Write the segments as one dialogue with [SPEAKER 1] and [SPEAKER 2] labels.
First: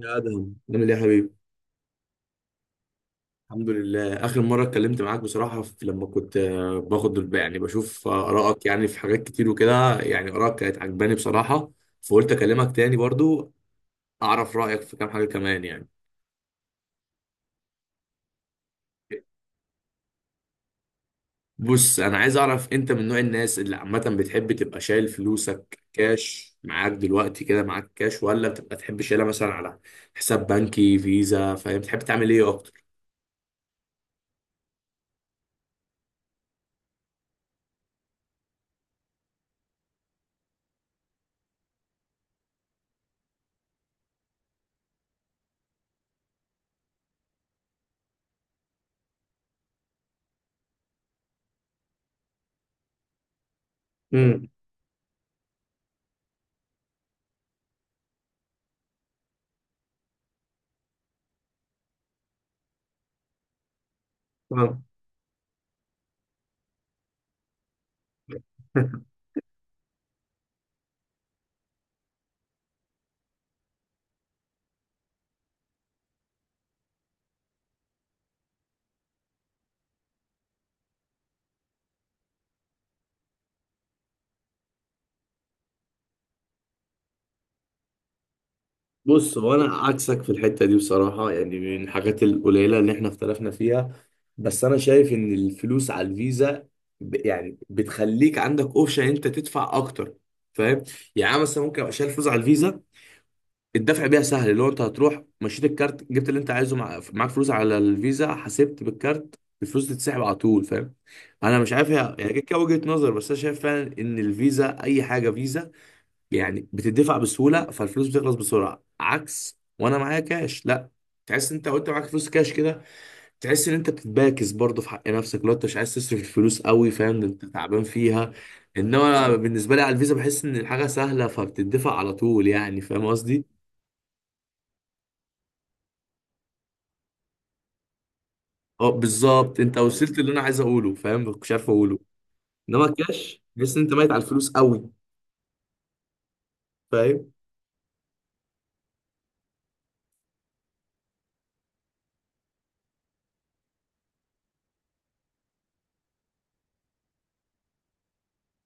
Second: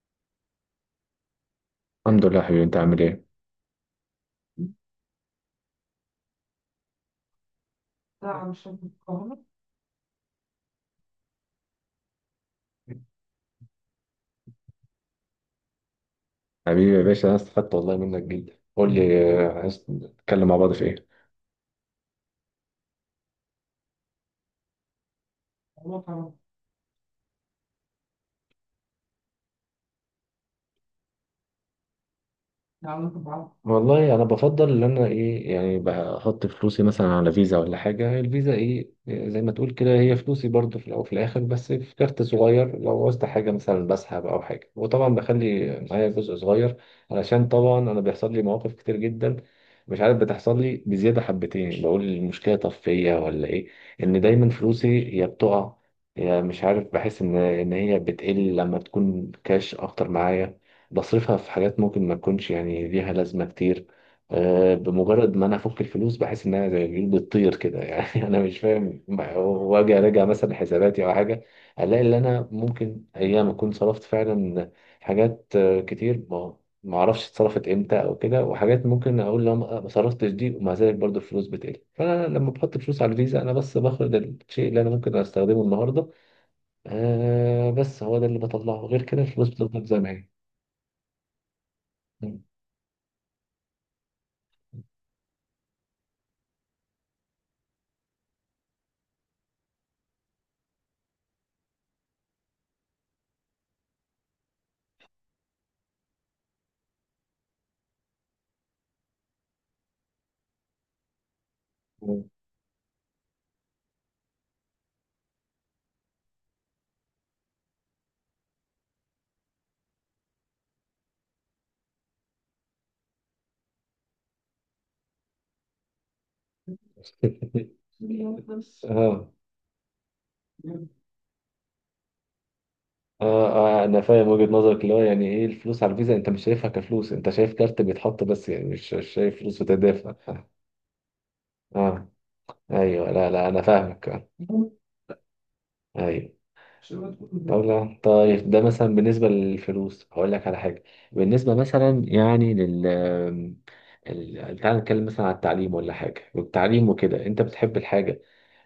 [SPEAKER 1] يا ادهم عامل ايه يا حبيبي؟
[SPEAKER 2] الحمد لله يا حبيبي، انت عامل ايه؟
[SPEAKER 1] الحمد لله. اخر مره اتكلمت معاك بصراحه، في لما كنت باخد يعني بشوف
[SPEAKER 2] نعم
[SPEAKER 1] ارائك
[SPEAKER 2] شو
[SPEAKER 1] يعني في حاجات
[SPEAKER 2] القاهرة.
[SPEAKER 1] كتير، وكده يعني ارائك كانت عجباني بصراحه. فقلت اكلمك تاني برضو، اعرف رايك في كام حاجه كمان يعني.
[SPEAKER 2] حبيبي يا باشا، انا استفدت والله منك جدا. قول لي، عايز نتكلم مع بعض في
[SPEAKER 1] بص، انا عايز اعرف، انت من نوع الناس اللي عامه بتحب تبقى شايل فلوسك
[SPEAKER 2] ايه؟
[SPEAKER 1] كاش؟ معاك دلوقتي كده معاك كاش، ولا بتبقى تحب شايلها مثلا على حساب بنكي، فيزا، فاهم؟ بتحب تعمل ايه اكتر؟
[SPEAKER 2] يعلقوا ببعض والله. انا بفضل ان انا ايه، يعني بحط فلوسي مثلا على فيزا ولا حاجه. الفيزا ايه، زي ما تقول كده هي فلوسي برضو في الاول وفي الاخر، بس في كارت صغير لو عوزت حاجه مثلا بسحب او حاجه، وطبعا بخلي معايا جزء صغير علشان طبعا انا بيحصل لي مواقف كتير جدا. مش عارف، بتحصل لي بزياده حبتين، بقول المشكله طب فيا ولا ايه، ان
[SPEAKER 1] امم
[SPEAKER 2] دايما فلوسي يا بتقع يا مش عارف. بحس ان هي بتقل لما تكون كاش اكتر معايا، بصرفها في حاجات ممكن ما تكونش يعني ليها لازمة كتير. بمجرد ما انا افك الفلوس بحس انها زي الجيل بتطير كده يعني انا مش فاهم. واجي اراجع مثلا حساباتي او حاجه، الاقي ان انا ممكن ايام اكون صرفت فعلا حاجات كتير، ما اعرفش اتصرفت امتى او كده، وحاجات ممكن اقول لو ما صرفتش دي، ومع ذلك برضو الفلوس بتقل. فانا لما بحط فلوس على الفيزا، انا بس باخد الشيء اللي انا ممكن استخدمه النهارده. بس هو ده اللي بطلعه، غير كده
[SPEAKER 1] بص،
[SPEAKER 2] الفلوس
[SPEAKER 1] هو انا
[SPEAKER 2] بتفضل زي ما
[SPEAKER 1] عكسك في الحته دي بصراحه، يعني من الحاجات
[SPEAKER 2] هي.
[SPEAKER 1] القليله اللي احنا اختلفنا فيها. بس انا شايف ان الفلوس على الفيزا يعني بتخليك عندك اوبشن انت تدفع اكتر، فاهم؟ يعني أنا مثلا ممكن ابقى شايل فلوس على الفيزا، الدفع بيها سهل، اللي هو انت هتروح مشيت الكارت، جبت اللي انت عايزه، مع... معاك فلوس على الفيزا، حسبت بالكارت، الفلوس تتسحب على طول، فاهم؟ انا مش عارف،
[SPEAKER 2] مم.
[SPEAKER 1] يعني كده كده وجهه نظر، بس انا شايف فعلا ان الفيزا اي حاجه فيزا يعني، بتدفع بسهوله فالفلوس بتخلص بسرعه. عكس وانا معايا كاش، لا، تحس ان انت وانت معاك فلوس كاش كده، تحس ان انت بتتباكس برضه في حق نفسك، لو انت مش عايز تصرف الفلوس قوي، فاهم؟ إن انت تعبان فيها. انما
[SPEAKER 2] اه.
[SPEAKER 1] أنا بالنسبه لي على الفيزا بحس ان الحاجه سهله، فبتدفع على طول يعني، فاهم قصدي؟
[SPEAKER 2] اه. انا فاهم وجهة نظرك، اللي هو يعني ايه الفلوس على الفيزا، انت مش شايفها كفلوس، انت شايف كارت بيتحط بس، يعني
[SPEAKER 1] اه
[SPEAKER 2] مش شايف
[SPEAKER 1] بالظبط،
[SPEAKER 2] فلوس
[SPEAKER 1] انت
[SPEAKER 2] بتدافع.
[SPEAKER 1] وصلت اللي انا عايز اقوله، فاهم مش عارف اقوله.
[SPEAKER 2] اه.
[SPEAKER 1] انما
[SPEAKER 2] ايوه، لا
[SPEAKER 1] الكاش،
[SPEAKER 2] لا انا
[SPEAKER 1] تحس ان انت
[SPEAKER 2] فاهمك،
[SPEAKER 1] ميت على الفلوس قوي،
[SPEAKER 2] ايوه.
[SPEAKER 1] فاهم؟
[SPEAKER 2] طب لا، طيب ده مثلا بالنسبة للفلوس هقول لك على حاجة. بالنسبة مثلا يعني لل تعال نتكلم مثلا على التعليم ولا حاجة. والتعليم وكده انت بتحب الحاجة،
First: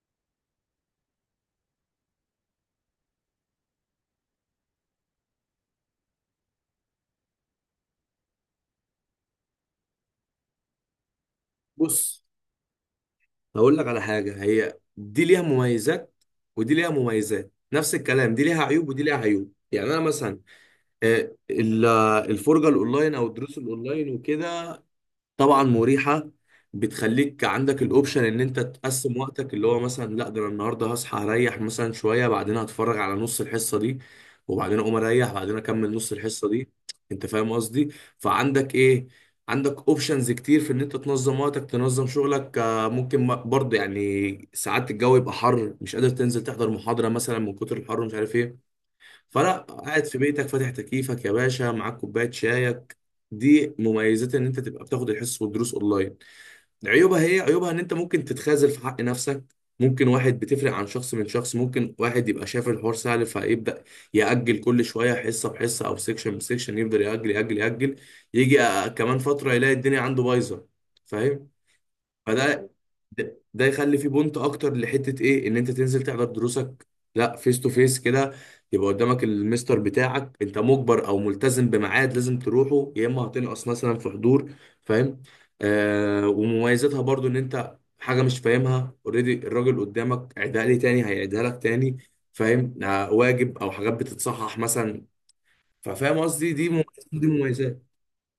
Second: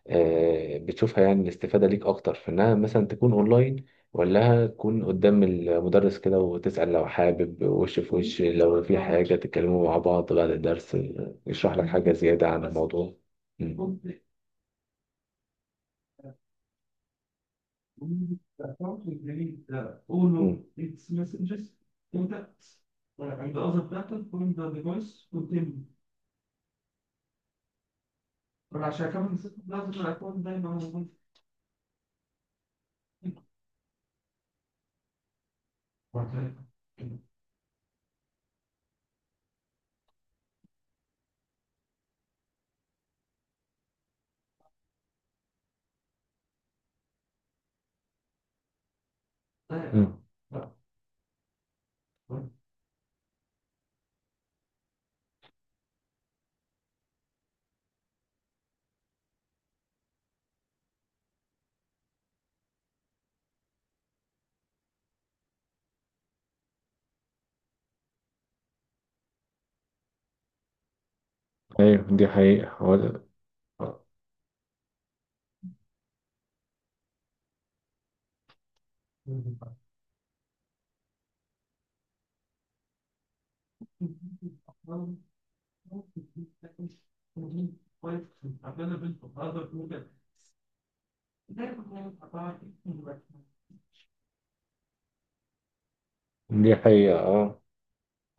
[SPEAKER 2] بتشوفها، يعني الاستفادة ليك أكتر في إنها مثلا تكون أونلاين ولا تكون قدام المدرس كده وتسأل لو حابب وش في وش؟ لو في حاجة تتكلموا مع بعض بعد الدرس، يشرح لك حاجة
[SPEAKER 1] بص
[SPEAKER 2] زيادة عن الموضوع.
[SPEAKER 1] هقول لك
[SPEAKER 2] مم.
[SPEAKER 1] على حاجة، هي دي ليها مميزات ودي ليها مميزات، نفس الكلام دي ليها عيوب ودي ليها عيوب. يعني انا مثلا،
[SPEAKER 2] مم.
[SPEAKER 1] آه، ال- الفرجة الاونلاين او الدروس الاونلاين وكده، طبعا مريحة، بتخليك عندك الاوبشن ان انت تقسم وقتك، اللي هو مثلا، لا ده انا النهارده هصحى اريح مثلا شوية، بعدين هتفرج على نص الحصة دي، وبعدين اقوم اريح بعدين اكمل نص الحصة دي، انت فاهم قصدي؟ فعندك ايه، عندك اوبشنز كتير في ان انت تنظم وقتك، تنظم شغلك. ممكن برضه يعني ساعات الجو يبقى حر، مش قادر تنزل تحضر محاضرة مثلا من كتر الحر ومش عارف ايه، فلا قاعد في
[SPEAKER 2] مم.
[SPEAKER 1] بيتك، فاتح تكييفك يا باشا، معاك كوبايه شايك. دي مميزات ان انت تبقى بتاخد الحصص والدروس اونلاين. عيوبها، هي عيوبها ان انت ممكن تتخاذل في حق نفسك. ممكن واحد، بتفرق عن شخص من شخص، ممكن واحد يبقى شايف الحوار سهل، فيبدا ياجل كل شويه، حصه بحصه او سيكشن بسيكشن، يفضل ياجل ياجل ياجل، يجي كمان فتره يلاقي الدنيا عنده بايظه، فاهم؟
[SPEAKER 2] أيوه، دي
[SPEAKER 1] فده،
[SPEAKER 2] حقيقة.
[SPEAKER 1] ده يخلي فيه بونت اكتر لحته ايه، ان انت تنزل تحضر دروسك لا، فيس تو فيس كده، يبقى قدامك المستر بتاعك، انت مجبر او ملتزم بميعاد لازم تروحه، يا اما هتنقص مثلا في حضور، فاهم؟ آه ومميزاتها برضو ان انت حاجه مش فاهمها اوريدي، الراجل قدامك عيدها لي تاني هيعيدها لك تاني، فاهم؟ آه واجب او حاجات بتتصحح مثلا، ففاهم قصدي، دي
[SPEAKER 2] دي
[SPEAKER 1] مميزات
[SPEAKER 2] حقيقة،
[SPEAKER 1] دي
[SPEAKER 2] اه.
[SPEAKER 1] مميزات.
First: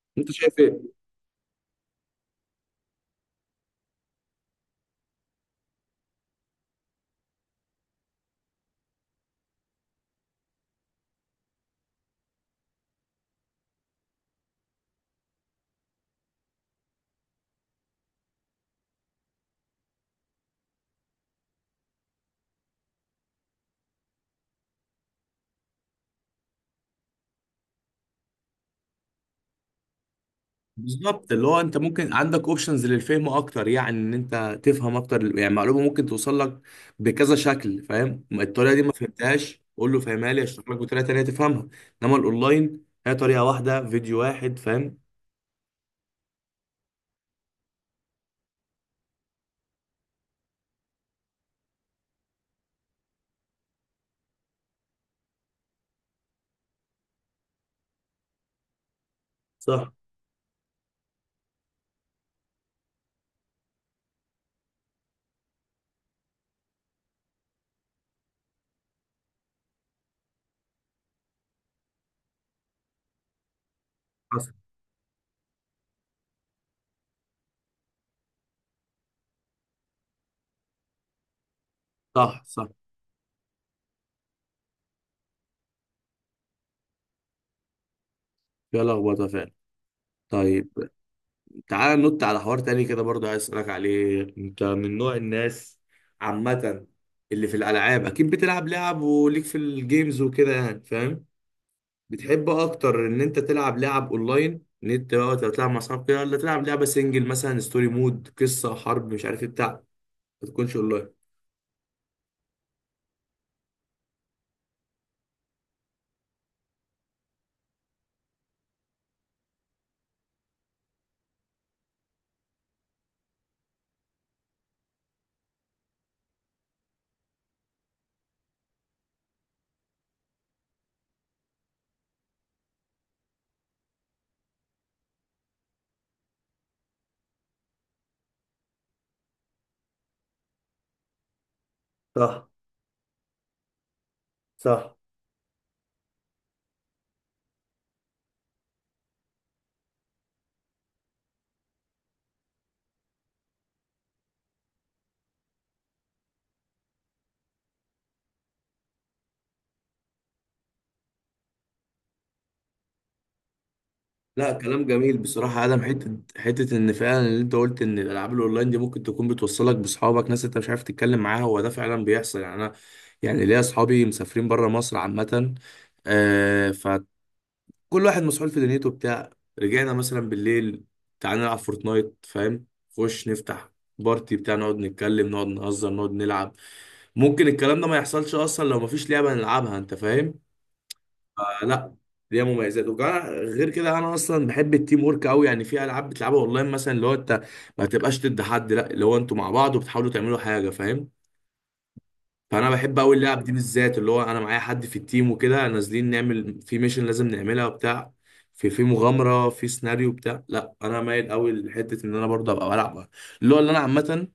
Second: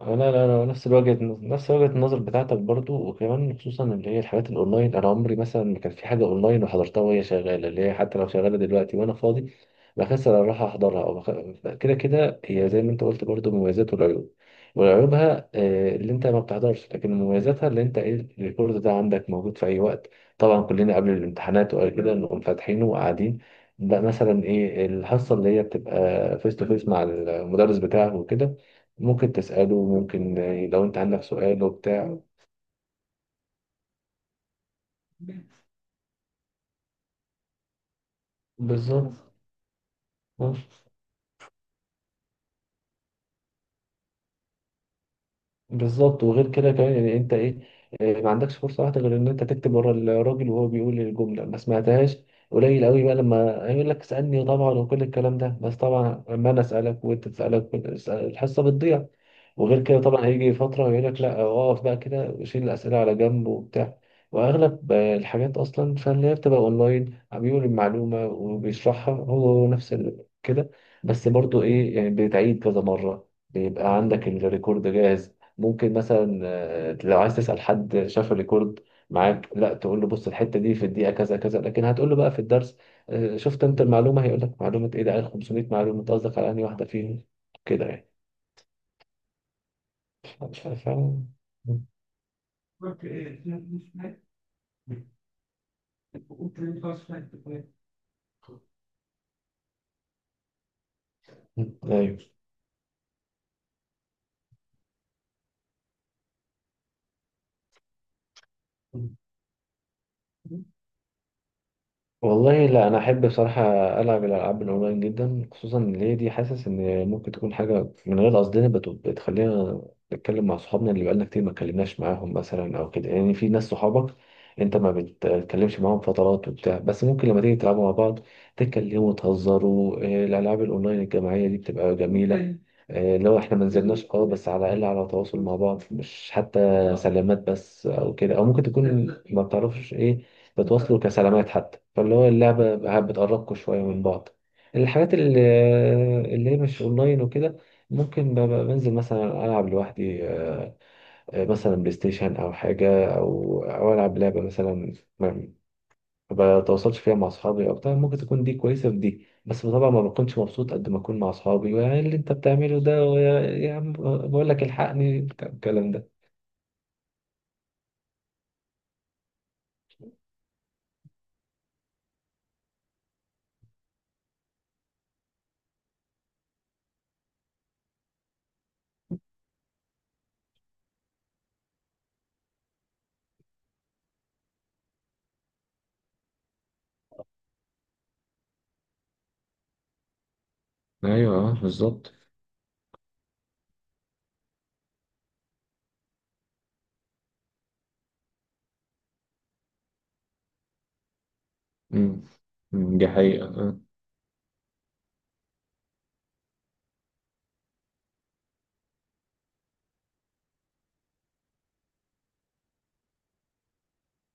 [SPEAKER 2] لا
[SPEAKER 1] انت
[SPEAKER 2] لا
[SPEAKER 1] شايف
[SPEAKER 2] لا،
[SPEAKER 1] ايه؟
[SPEAKER 2] نفس وجهة النظر بتاعتك برضو. وكمان خصوصا اللي هي الحاجات الأونلاين، أنا عمري مثلا ما كان في حاجة أونلاين وحضرتها وهي شغالة، اللي هي حتى لو شغالة دلوقتي وأنا فاضي بكسل أروح أحضرها، أو كده كده هي زي ما أنت قلت برضو مميزات والعيوب. وعيوبها، اللي أنت ما بتحضرش، لكن مميزاتها اللي أنت إيه، الريكورد ده عندك موجود في أي وقت. طبعا كلنا قبل الامتحانات وقبل كده نقوم فاتحينه وقاعدين. بقى مثلا إيه الحصة اللي هي بتبقى فيس تو فيس مع المدرس بتاعه وكده، ممكن تسأله، ممكن لو انت عندك
[SPEAKER 1] بالظبط، اللي هو
[SPEAKER 2] سؤال
[SPEAKER 1] انت ممكن
[SPEAKER 2] وبتاع.
[SPEAKER 1] عندك اوبشنز للفهم اكتر، يعني ان انت تفهم اكتر يعني، معلومه ممكن توصل لك بكذا شكل، فاهم؟ الطريقه دي ما
[SPEAKER 2] بالظبط.
[SPEAKER 1] فهمتهاش، قول له فهمها لي،
[SPEAKER 2] آه.
[SPEAKER 1] اشرح لك بطريقه تانيه تفهمها. انما الاونلاين هي طريقه واحده، فيديو واحد، فاهم؟
[SPEAKER 2] بالظبط، وغير كده كمان يعني انت ايه، ما عندكش فرصة واحدة غير ان انت تكتب ورا الراجل وهو بيقول الجملة ما سمعتهاش. قليل قوي بقى لما هيقول لك اسألني طبعا وكل الكلام ده، بس طبعا لما انا اسألك وانت تسألك، الحصة بتضيع. وغير
[SPEAKER 1] صح.
[SPEAKER 2] كده طبعا هيجي فترة ويقول لك لا، اقف بقى كده، شيل الأسئلة على جنب وبتاع. وأغلب الحاجات أصلا، فاللي هي بتبقى أونلاين عم بيقول المعلومة وبيشرحها هو نفس كده. بس برضو إيه، يعني بتعيد كذا مرة، بيبقى عندك
[SPEAKER 1] حصل.
[SPEAKER 2] الريكورد جاهز. ممكن مثلا لو عايز تسأل حد شاف الريكورد معاك، لا تقول له بص الحتة دي في الدقيقة كذا كذا، لكن هتقول له بقى في
[SPEAKER 1] صح، صح.
[SPEAKER 2] الدرس شفت أنت المعلومة، هيقول لك معلومة إيه؟ ده قال 500 معلومة، أنت قصدك على أنهي واحدة فيهم، كده يعني.
[SPEAKER 1] فيها لخبطه فعلا. طيب، تعال ننط على حوار تاني كده برضه عايز اسالك عليه. انت من نوع الناس عامه اللي في الالعاب، اكيد بتلعب لعب وليك في الجيمز وكده يعني، فاهم؟
[SPEAKER 2] ايوه
[SPEAKER 1] بتحب اكتر ان انت تلعب لعب اونلاين، ان انت وقت لو تلعب مع اصحابك كده، ولا تلعب لعبه سنجل مثلا، ستوري مود، قصه حرب، مش عارف ايه بتاع، ما تكونش اونلاين؟
[SPEAKER 2] والله. لا، انا احب بصراحه العب الالعاب الاونلاين جدا، خصوصا ان هي دي حاسس ان ممكن تكون حاجه من غير قصدنا بتخلينا نتكلم مع صحابنا اللي بقالنا كتير ما اتكلمناش معاهم مثلا او كده. يعني في ناس صحابك انت ما بتتكلمش معاهم فترات وبتاع، بس ممكن لما تيجي تلعبوا مع بعض تتكلموا وتهزروا. الالعاب الاونلاين الجماعيه دي بتبقى جميله. أيوة. لو احنا ما نزلناش، اه، بس على الاقل على تواصل مع بعض، مش حتى سلامات بس او كده، او ممكن تكون ما بتعرفش ايه، بتوصلوا كسلامات حتى، فاللي هو
[SPEAKER 1] صح،
[SPEAKER 2] اللعبة بقى بتقربكوا شوية من بعض.
[SPEAKER 1] صح.
[SPEAKER 2] الحاجات اللي هي مش اونلاين وكده، ممكن ببقى بنزل مثلا العب لوحدي، مثلا بلاي ستيشن او حاجة او العب لعبة مثلا ما ما بتواصلش فيها مع اصحابي او بتاع. ممكن تكون دي كويسة في دي، بس طبعا ما بكونش مبسوط قد ما اكون مع اصحابي، يعني اللي انت بتعمله ده يا عم بقول
[SPEAKER 1] لا
[SPEAKER 2] لك
[SPEAKER 1] كلام جميل
[SPEAKER 2] الحقني بتاع
[SPEAKER 1] بصراحه يا ادم،
[SPEAKER 2] الكلام
[SPEAKER 1] حته
[SPEAKER 2] ده.
[SPEAKER 1] حته، ان فعلا اللي انت قلت ان الالعاب الاونلاين دي ممكن تكون بتوصلك باصحابك، ناس انت مش عارف تتكلم معاها، هو ده فعلا بيحصل. يعني انا يعني ليا اصحابي مسافرين بره مصر عامه، كل واحد مسحول في دنيته بتاع، رجعنا مثلا بالليل، تعالى نلعب فورتنايت، فاهم؟ خش نفتح بارتي بتاع، نقعد نتكلم، نقعد نهزر، نقعد نلعب. ممكن الكلام ده ما يحصلش اصلا لو ما فيش لعبه نلعبها، انت فاهم؟
[SPEAKER 2] ايوه،
[SPEAKER 1] آه، لا،
[SPEAKER 2] بالظبط.
[SPEAKER 1] ليها مميزات. وكمان غير كده انا اصلا بحب التيم ورك قوي، يعني في العاب بتلعبها اونلاين مثلا، اللي هو انت ما تبقاش ضد حد، لا اللي هو انتوا مع بعض وبتحاولوا تعملوا حاجه، فاهم؟
[SPEAKER 2] مم.
[SPEAKER 1] فانا بحب
[SPEAKER 2] دي
[SPEAKER 1] قوي اللعب
[SPEAKER 2] حقيقة.
[SPEAKER 1] دي بالذات، اللي هو انا معايا حد في التيم وكده، نازلين نعمل في ميشن لازم نعملها وبتاع، في في مغامره، في سيناريو بتاع، لا انا مايل قوي لحته ان انا برضه ابقى بلعب، اللي هو اللي انا عامه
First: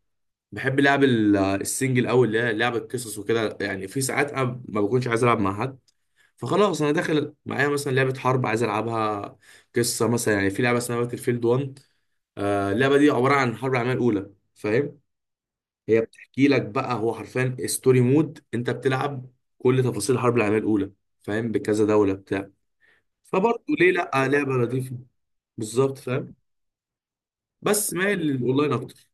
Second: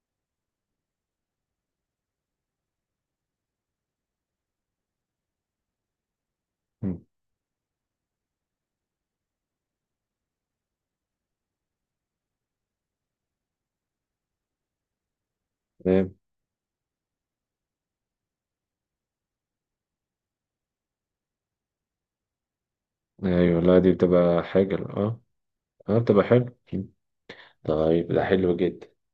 [SPEAKER 1] بحب لعب السنجل قوي، اللي هي لعب القصص وكده. يعني في ساعات انا ما بكونش عايز العب مع حد، فخلاص انا
[SPEAKER 2] مم.
[SPEAKER 1] داخل معايا مثلا لعبه حرب عايز العبها، قصه مثلا. يعني في لعبه اسمها باتل فيلد 1، اللعبه دي عباره عن حرب العالميه الاولى، فاهم؟ هي بتحكي لك بقى، هو حرفيا ستوري مود، انت بتلعب كل تفاصيل الحرب العالميه الاولى، فاهم؟ بكذا دوله بتاع.
[SPEAKER 2] ايوه،
[SPEAKER 1] فبرضه
[SPEAKER 2] لا
[SPEAKER 1] ليه
[SPEAKER 2] دي
[SPEAKER 1] لا،
[SPEAKER 2] بتبقى
[SPEAKER 1] لعبه
[SPEAKER 2] حاجة،
[SPEAKER 1] لطيفه.
[SPEAKER 2] اه.
[SPEAKER 1] بالظبط،
[SPEAKER 2] اه بتبقى
[SPEAKER 1] فاهم؟
[SPEAKER 2] حلو.
[SPEAKER 1] بس
[SPEAKER 2] طيب،
[SPEAKER 1] مايل
[SPEAKER 2] ده حلو
[SPEAKER 1] للاونلاين
[SPEAKER 2] جدا.
[SPEAKER 1] اكتر.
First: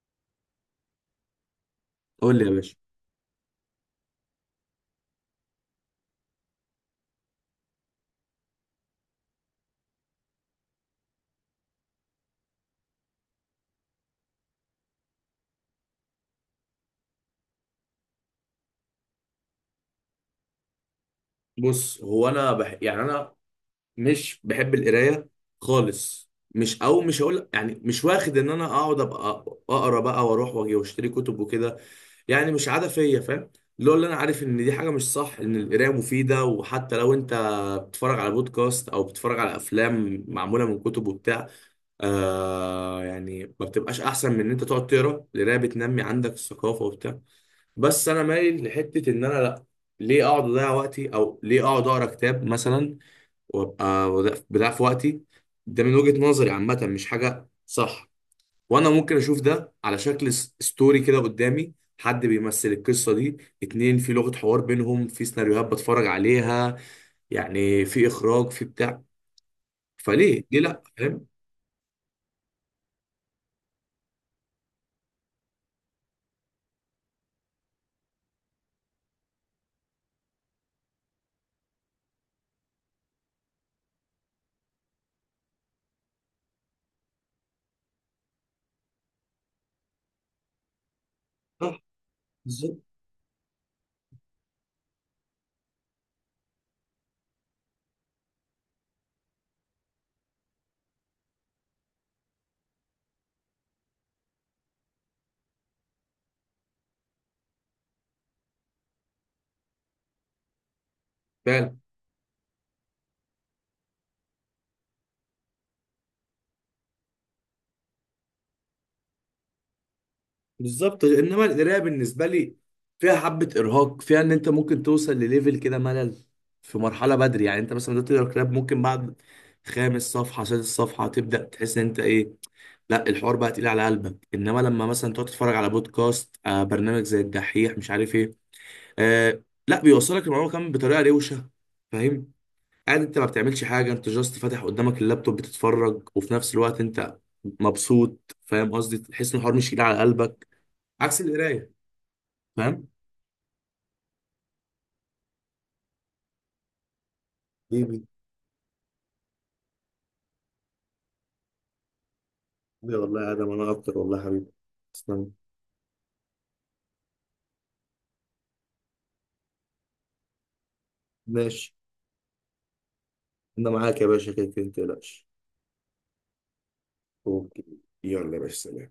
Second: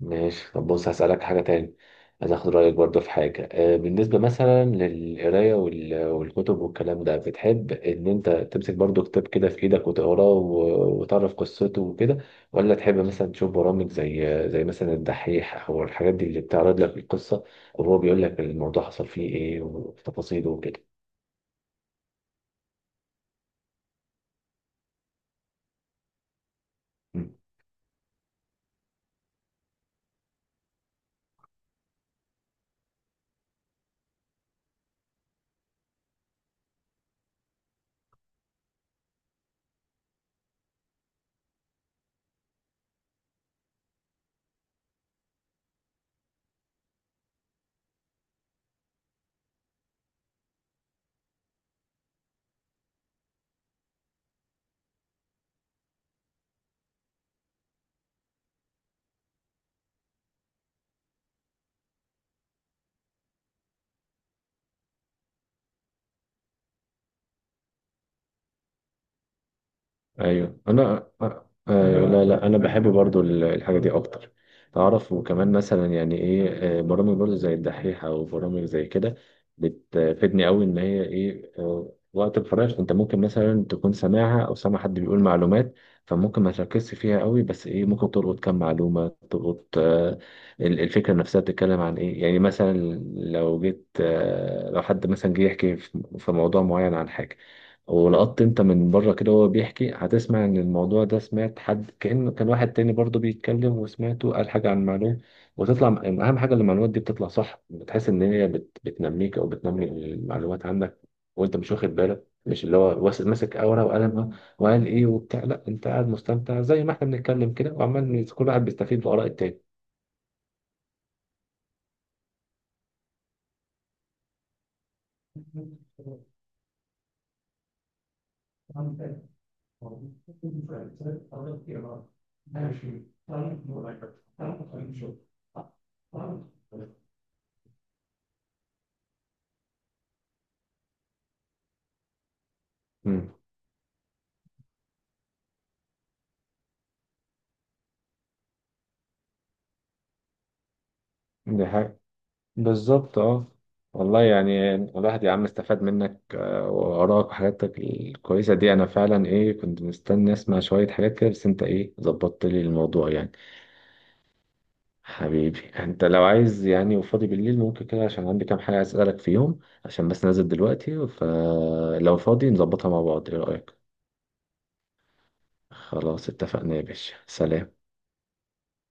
[SPEAKER 2] ماشي. طب بص هسألك حاجة تاني، عايز
[SPEAKER 1] قول لي يا
[SPEAKER 2] اخد رأيك
[SPEAKER 1] باشا.
[SPEAKER 2] برضه في حاجة، بالنسبة مثلا للقراية والكتب والكلام ده، بتحب ان انت تمسك برضه كتاب كده في ايدك وتقراه وتعرف قصته وكده؟ ولا تحب مثلا تشوف برامج زي مثلا الدحيح او الحاجات دي اللي بتعرض لك القصة، وهو بيقول لك الموضوع حصل فيه ايه وتفاصيله وكده؟
[SPEAKER 1] بص هو انا يعني انا مش بحب القرايه خالص، مش، او مش هقول يعني، مش واخد ان انا اقعد ابقى اقرا بقى، واروح واجي واشتري كتب وكده، يعني مش عاده فيا، فاهم؟ اللي هو اللي انا عارف ان دي حاجه مش صح، ان القرايه مفيده، وحتى لو انت بتتفرج على بودكاست، او بتتفرج على افلام معموله من كتب وبتاع، آه يعني ما بتبقاش احسن من ان انت تقعد تقرا، القرايه بتنمي عندك الثقافه وبتاع. بس انا مايل لحته ان انا لا، ليه اقعد اضيع وقتي، او ليه اقعد اقرا كتاب مثلا، وابقى بضيع في وقتي، ده من وجهه نظري عامه مش حاجه صح. وانا ممكن اشوف ده على شكل ستوري كده قدامي، حد بيمثل القصه دي، اتنين في لغه حوار بينهم، في سيناريوهات بتفرج عليها، يعني في اخراج، في بتاع، فليه، ليه
[SPEAKER 2] ايوه
[SPEAKER 1] لا،
[SPEAKER 2] انا،
[SPEAKER 1] فاهم؟
[SPEAKER 2] ايوه لا لا، انا بحب برضو الحاجه دي اكتر. تعرف، وكمان مثلا يعني ايه، برامج برضو زي الدحيح او برامج زي كده بتفيدني قوي، ان هي ايه، وقت الفراغ انت ممكن مثلا تكون سامعها او سامع حد بيقول معلومات، فممكن ما تركزش فيها قوي، بس ايه ممكن تلقط كام معلومه، تلقط الفكره نفسها بتتكلم
[SPEAKER 1] صح.
[SPEAKER 2] عن ايه، يعني مثلا
[SPEAKER 1] بالظبط.
[SPEAKER 2] لو جيت، لو حد مثلا جه يحكي في موضوع معين عن حاجه، ولقطت انت من بره كده وهو بيحكي، هتسمع ان الموضوع ده سمعت حد كأنه كان واحد تاني برضه بيتكلم وسمعته قال حاجة عن المعلومة، وتطلع. اهم حاجة إن المعلومات دي بتطلع صح، بتحس ان هي بت... بتنميك او بتنمي المعلومات عندك وانت مش
[SPEAKER 1] فعلا
[SPEAKER 2] واخد بالك، مش اللي هو ماسك ورقة وقلم، ها، وقال ايه وبتاع. لا، انت قاعد مستمتع زي ما احنا بنتكلم كده، وعمال كل واحد بيستفيد بآراء التاني.
[SPEAKER 1] بالظبط. انما القرايه بالنسبه لي فيها حبه ارهاق، فيها ان انت ممكن توصل لليفل كده ملل في مرحله بدري، يعني انت مثلا دلوقتي تقرا كتاب، ممكن بعد خامس صفحه سادس صفحه تبدا تحس ان انت ايه، لا الحوار بقى تقيل على قلبك. انما لما مثلا تقعد تتفرج على بودكاست، آه برنامج زي الدحيح مش عارف ايه، آه لا بيوصلك المعلومه كمان بطريقه روشه، فاهم؟ قاعد انت ما بتعملش حاجه، انت جاست فاتح قدامك اللابتوب بتتفرج، وفي نفس الوقت انت مبسوط، فاهم قصدي؟ تحس ان الحوار مش تقيل على قلبك، عكس القرايه،
[SPEAKER 2] امم.
[SPEAKER 1] فاهم؟
[SPEAKER 2] بالظبط، اه. والله يعني الواحد يا عم استفاد منك، وآرائك وحاجاتك
[SPEAKER 1] حبيبي،
[SPEAKER 2] الكويسة دي، أنا فعلا إيه، كنت مستني أسمع شوية حاجات كده، بس أنت إيه ظبطت لي
[SPEAKER 1] حبيبي
[SPEAKER 2] الموضوع
[SPEAKER 1] والله يا
[SPEAKER 2] يعني.
[SPEAKER 1] ادم، انا اكتر والله يا حبيبي، تسلم.
[SPEAKER 2] حبيبي، أنت لو عايز يعني وفاضي بالليل، ممكن كده عشان عندي كام حاجة عايز أسألك فيهم، عشان بس نازل دلوقتي،
[SPEAKER 1] ماشي،
[SPEAKER 2] فلو فاضي نظبطها مع بعض، إيه
[SPEAKER 1] انا
[SPEAKER 2] رأيك؟
[SPEAKER 1] معاك يا باشا، كده كده ما تقلقش.
[SPEAKER 2] خلاص اتفقنا يا باشا،
[SPEAKER 1] اوكي،
[SPEAKER 2] سلام.
[SPEAKER 1] يلا يا باشا، سلام.